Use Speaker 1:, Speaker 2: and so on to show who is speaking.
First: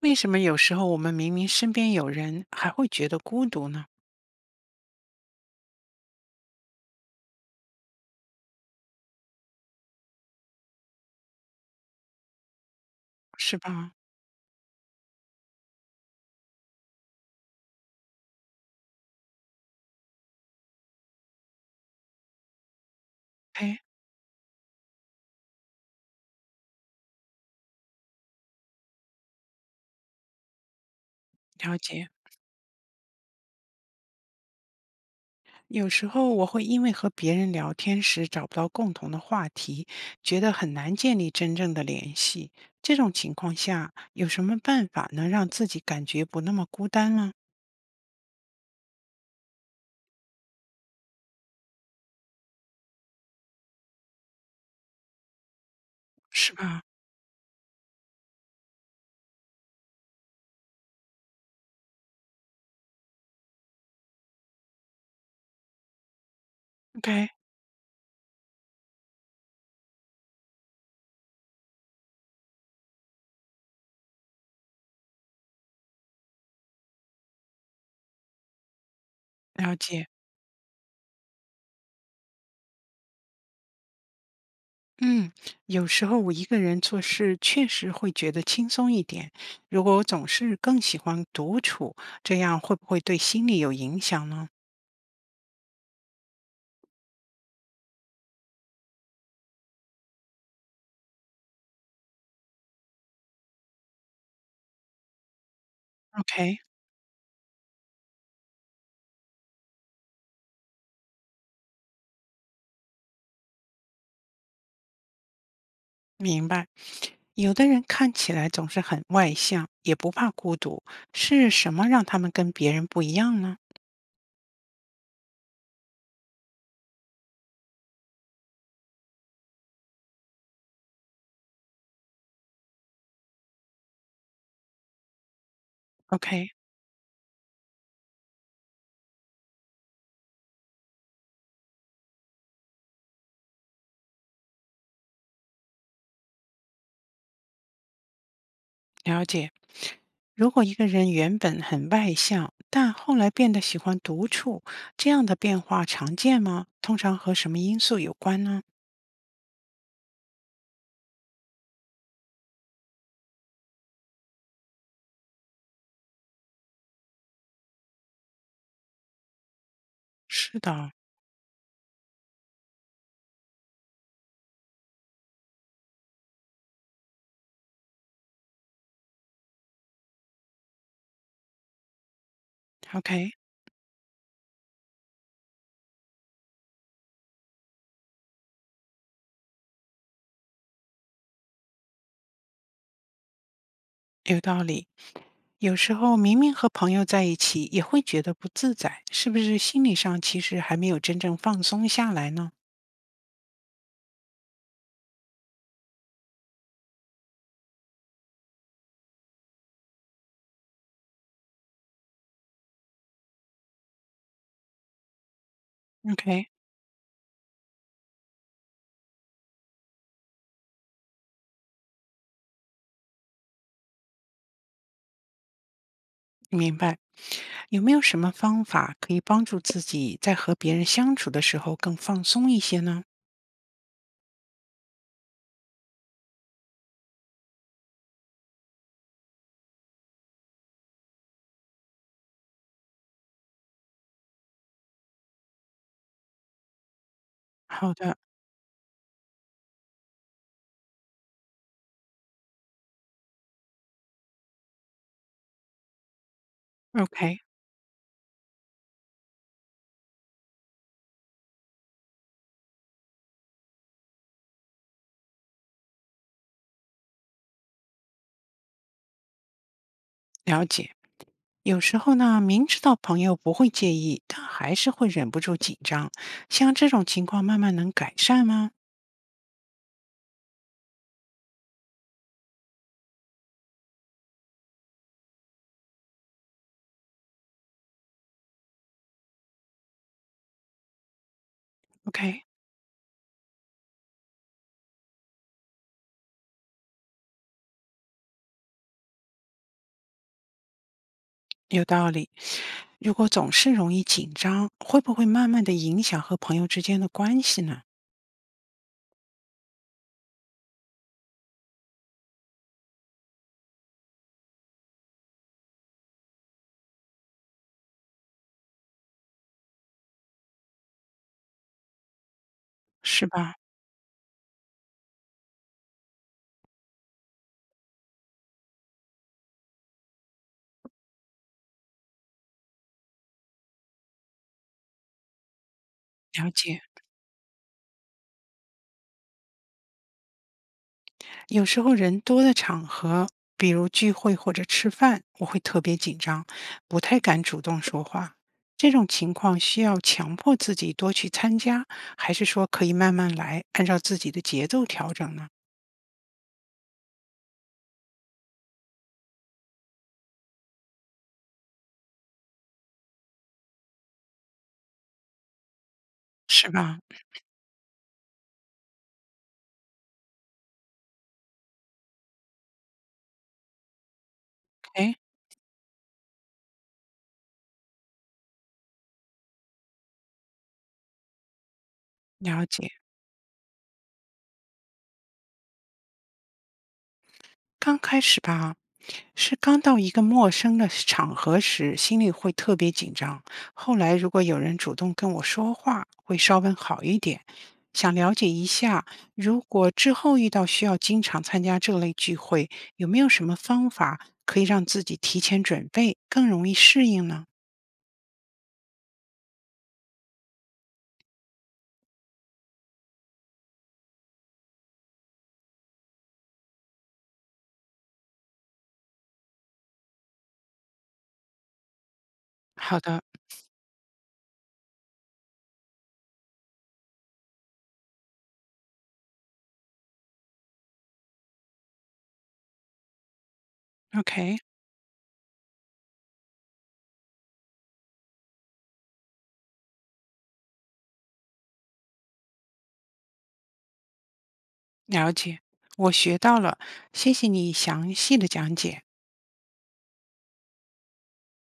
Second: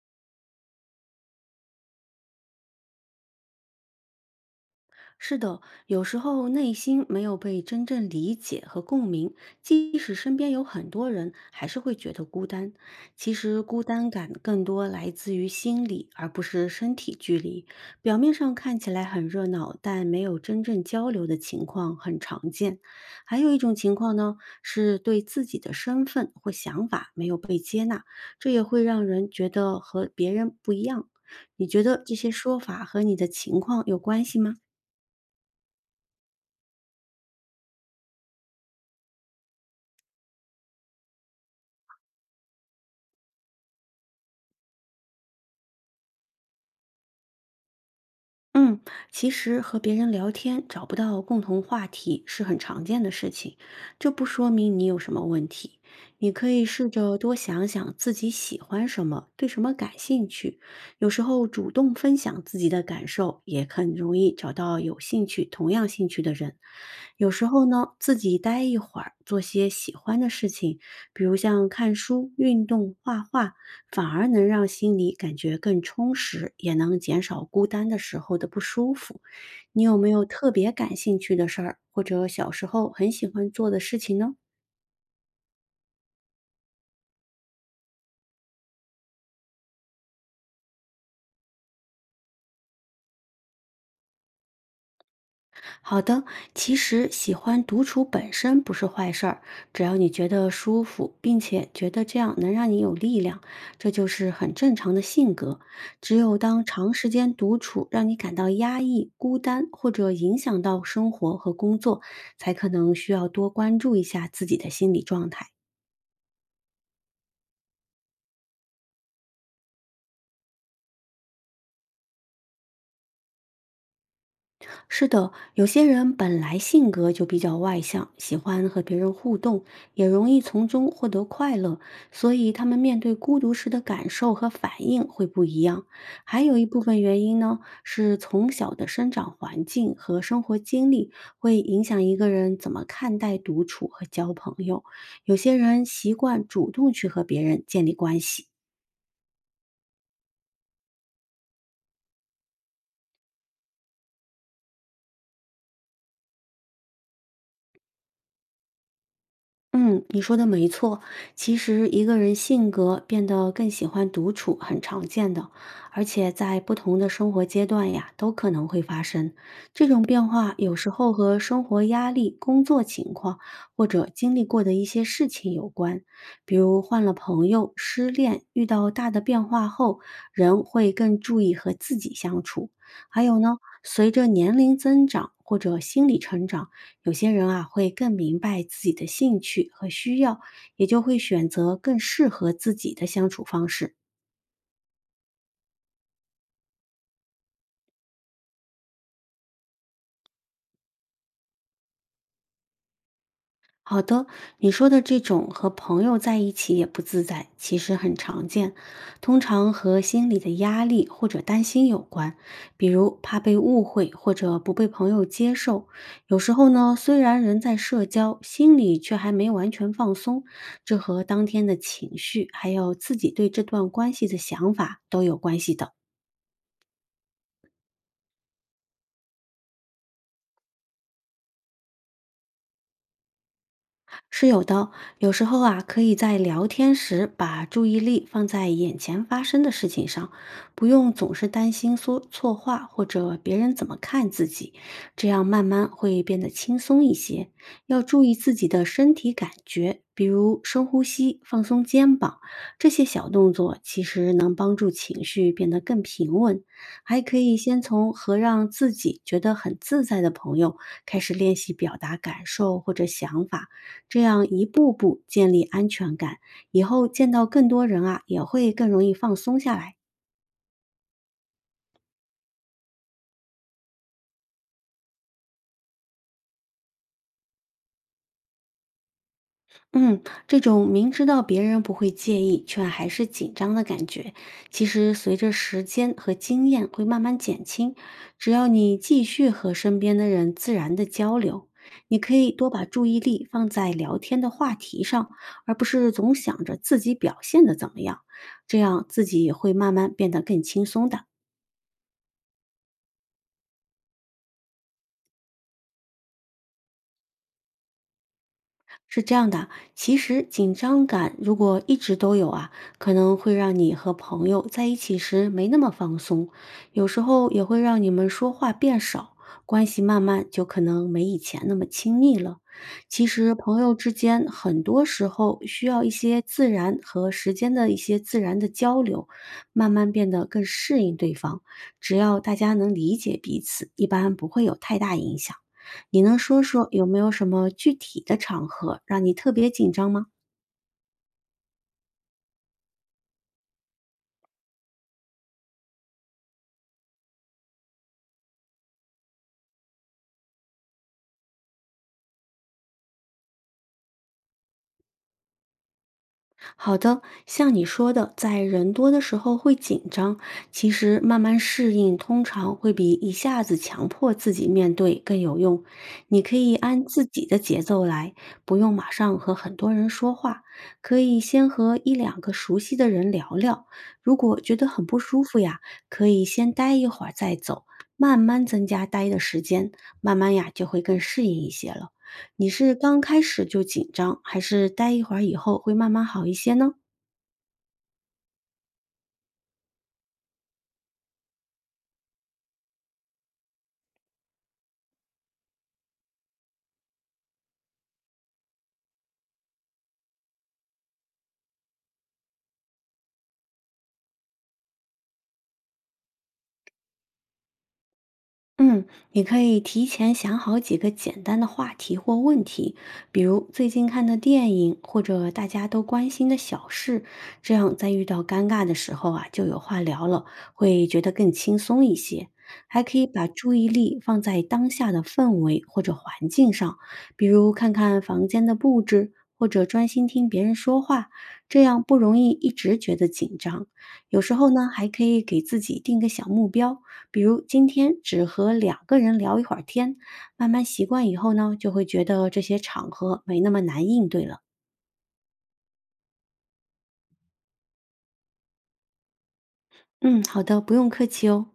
Speaker 1: 为什么有时候我们明明身边有人，还会觉得孤独呢？
Speaker 2: 是的，有时候内心没有被真正理解和共鸣，即使身边有很多人，还是会觉得孤单。其
Speaker 1: 是
Speaker 2: 实孤
Speaker 1: 吧？
Speaker 2: 单感更多来自于心理，而不是身体距离。表面上看起来很热闹，但没有真正交流的情况很常见。还有一种
Speaker 1: 哎，
Speaker 2: 情况呢，是对自己的身份或想法没有被接纳，这也会让人觉得和别人不一样。你
Speaker 1: 了
Speaker 2: 觉得
Speaker 1: 解。
Speaker 2: 这些说法和你的情况有关系吗？
Speaker 1: 有时候我会因为和别人聊天时找不到共同的话题，觉得很难建立真正的联系。这种情况下，有什么办法能让自己感觉不那么孤单呢？
Speaker 2: 嗯，其实和别人聊天找不到共同话题是很常见的事情，这不说明你有什么问题。你可
Speaker 1: 是
Speaker 2: 以
Speaker 1: 吧
Speaker 2: 试着多想想自己喜欢什么，对什么感兴趣。有时候主动分享自己的感受，也很容易找到有兴趣、同样兴趣的人。
Speaker 1: ？OK，
Speaker 2: 有时候呢，自己待一会儿，做些喜欢的事情，比如像看书、运动、画画，反而能让心里感觉更充实，也能减少孤单的时候的不舒服。
Speaker 1: 了
Speaker 2: 你有没
Speaker 1: 解。
Speaker 2: 有特别感兴趣的事儿，或者小时候很喜欢做的事情呢？
Speaker 1: 嗯，有时候我一个人做事确实会觉得轻松一点。如果我总是更喜欢独处，这样会不会对心理有影响呢？
Speaker 2: 好的，其实喜欢独处本身不是坏事儿，只要你觉得舒服，并且觉得这样能让你有力量，这就是很正常的性格。只有
Speaker 1: OK，
Speaker 2: 当长时间独处让你感到压抑、孤单，或者影响到生活和工作，才可能需要多关注一下自己的心理状态。
Speaker 1: 明白。有的人看起来总是很外向，也不怕孤独，是什么让他们跟别人不一样呢
Speaker 2: 是的，有些人本来性格就比较外向，喜欢和别人互动，也容易从中获得快乐，所以他们面对孤独时的感受和反应会不一样。还
Speaker 1: ？OK，
Speaker 2: 有一部分原因呢，是从小的生长环境和生活经历会影响一个人怎么看待独处和交朋友。有些人习惯主动去和别人建立关系。
Speaker 1: 了解。如果一个人原本很外向，但后来变得喜欢独处，这样的变化常见吗？通常和什么因素有关呢？
Speaker 2: 嗯，你说的没错。其实一个人性格变得更喜欢独处很常见的，而且在不同的生活阶段呀，都可能会发生。这种变化
Speaker 1: 是
Speaker 2: 有时
Speaker 1: 的
Speaker 2: 候和生活压力、工作情况或者经历过的一些事情有关，比如换了朋友、失恋，遇到大的变化后，人会更注意和自己相处。还
Speaker 1: ，OK，
Speaker 2: 有呢，随着年龄增长或者心理成长。有些人啊会更明白自己的兴趣和需要，也就会选择更适合自己的相处方式。
Speaker 1: 有道理。有时候明明和朋友在一起，也会觉得不自在，是不是心理上其实还没有真正放松下来呢
Speaker 2: 好的，你说的这种和朋友在一起也不自在，其实很常见，通常和心理的压力或者担心有关，比如怕被误会或者不被朋友接受。有
Speaker 1: ？OK，
Speaker 2: 时候呢，虽然人在社交，心里却还没完全放松，这和当天的情绪，还有自己对这段关系的想法都有关系的。
Speaker 1: 明白，有没有什么方法可以帮助自己在和别人相处的时候更放松一些呢？
Speaker 2: 是有的，有时候啊，可以在聊天时把注意力放在眼前发生的事情上，不用总是担心说错话或者别人怎么看自己，这样慢慢会变得轻松一些。
Speaker 1: 好
Speaker 2: 要
Speaker 1: 的
Speaker 2: 注意自己的身体感觉，比如深呼吸、放松肩膀，这些小动作其实能帮助情绪变得更平稳。还可
Speaker 1: ，OK，
Speaker 2: 以先从和让自己觉得很自在的朋友开始练习表达感受或者想法。这样一步步建立安全感，以后见到更多人啊，也会更容易放松下来。
Speaker 1: 了解。有时候呢，明知道朋友不会介意，但还是会忍不住紧张。像这种情况，慢慢能改善吗
Speaker 2: 嗯，这种明知道别人不会介意，却还是紧张的感觉，其实随着时间和经验会慢慢减轻。只要你继续和身边的人自然的交流，你可
Speaker 1: ？OK，
Speaker 2: 以多把注意力放在聊天的话题上，而不是总想着自己表现的怎么样，这样自己也会慢慢变得更轻松的。
Speaker 1: 有道理。如果总是容易紧张，会不会慢慢的影响和朋友之间的关系呢？
Speaker 2: 是这样的，其实紧张感如果一直都有啊，可能会让你和朋友在一起时没那么放松，有时候也会让你们说话变少，关系慢慢就可能没以前那么亲密了。其
Speaker 1: 是吧？
Speaker 2: 实朋友之间很多时候需要一些自然和时间的一些自然的交流，慢慢变得更适应对方。只要大家能理解彼此，一般不会有太大影响。你能
Speaker 1: 了
Speaker 2: 说
Speaker 1: 解。
Speaker 2: 说有没有什么具体的场合让你特别紧张吗？
Speaker 1: 有时候人多的场合，比如聚会或者吃饭，我会特别紧张，不太敢主动说话。这种情况需要强迫自己多去参加，还是说可以慢慢来，按照自己的节奏调整呢？
Speaker 2: 好的，像你说的，在人多的时候会紧张，其实慢慢适应通常会比一下子强迫自己面对更有用。你可
Speaker 1: 是
Speaker 2: 以
Speaker 1: 吧？
Speaker 2: 按自己的节奏来，不用马上和很多人说话，可以先和一两个熟悉的人聊聊。如果觉得很
Speaker 1: 哎，
Speaker 2: 不舒服呀，可以先待一会儿再走，慢慢增加待的时间，慢慢呀就会更适应一些了。
Speaker 1: 了
Speaker 2: 你
Speaker 1: 解。
Speaker 2: 是刚开始就紧张，还是待一会儿以后会慢慢好一些呢？
Speaker 1: 刚开始吧，是刚到一个陌生的场合时，心里会特别紧张。后来如果有人主动跟我说话，会稍微好一点。想了解一下，如果之后遇到需要经常参加这类聚会，有没有什么方法可以让自己提前准备，更容易适应呢？
Speaker 2: 嗯，你可以提前想好几个简单的话题或问题，比如最近看的电影或者大家都关心的小事，这样在遇到尴尬的时候啊，就有话聊了，会觉得更轻松一些。
Speaker 1: 好
Speaker 2: 还可
Speaker 1: 的
Speaker 2: 以把注意力放在当下的氛围或者环境上，比如看看房间的布置，或者专心听别人说话，这样不容易一直觉得紧张。有时
Speaker 1: ，OK，
Speaker 2: 候呢，还可以给自己定个小目标，比如今天只和两个人聊一会儿天，慢慢习惯以后呢，就会觉得这些场合没那么难应对了。
Speaker 1: 了解，我学到了，谢谢你详细的讲解。
Speaker 2: 嗯，好的，不用客气哦。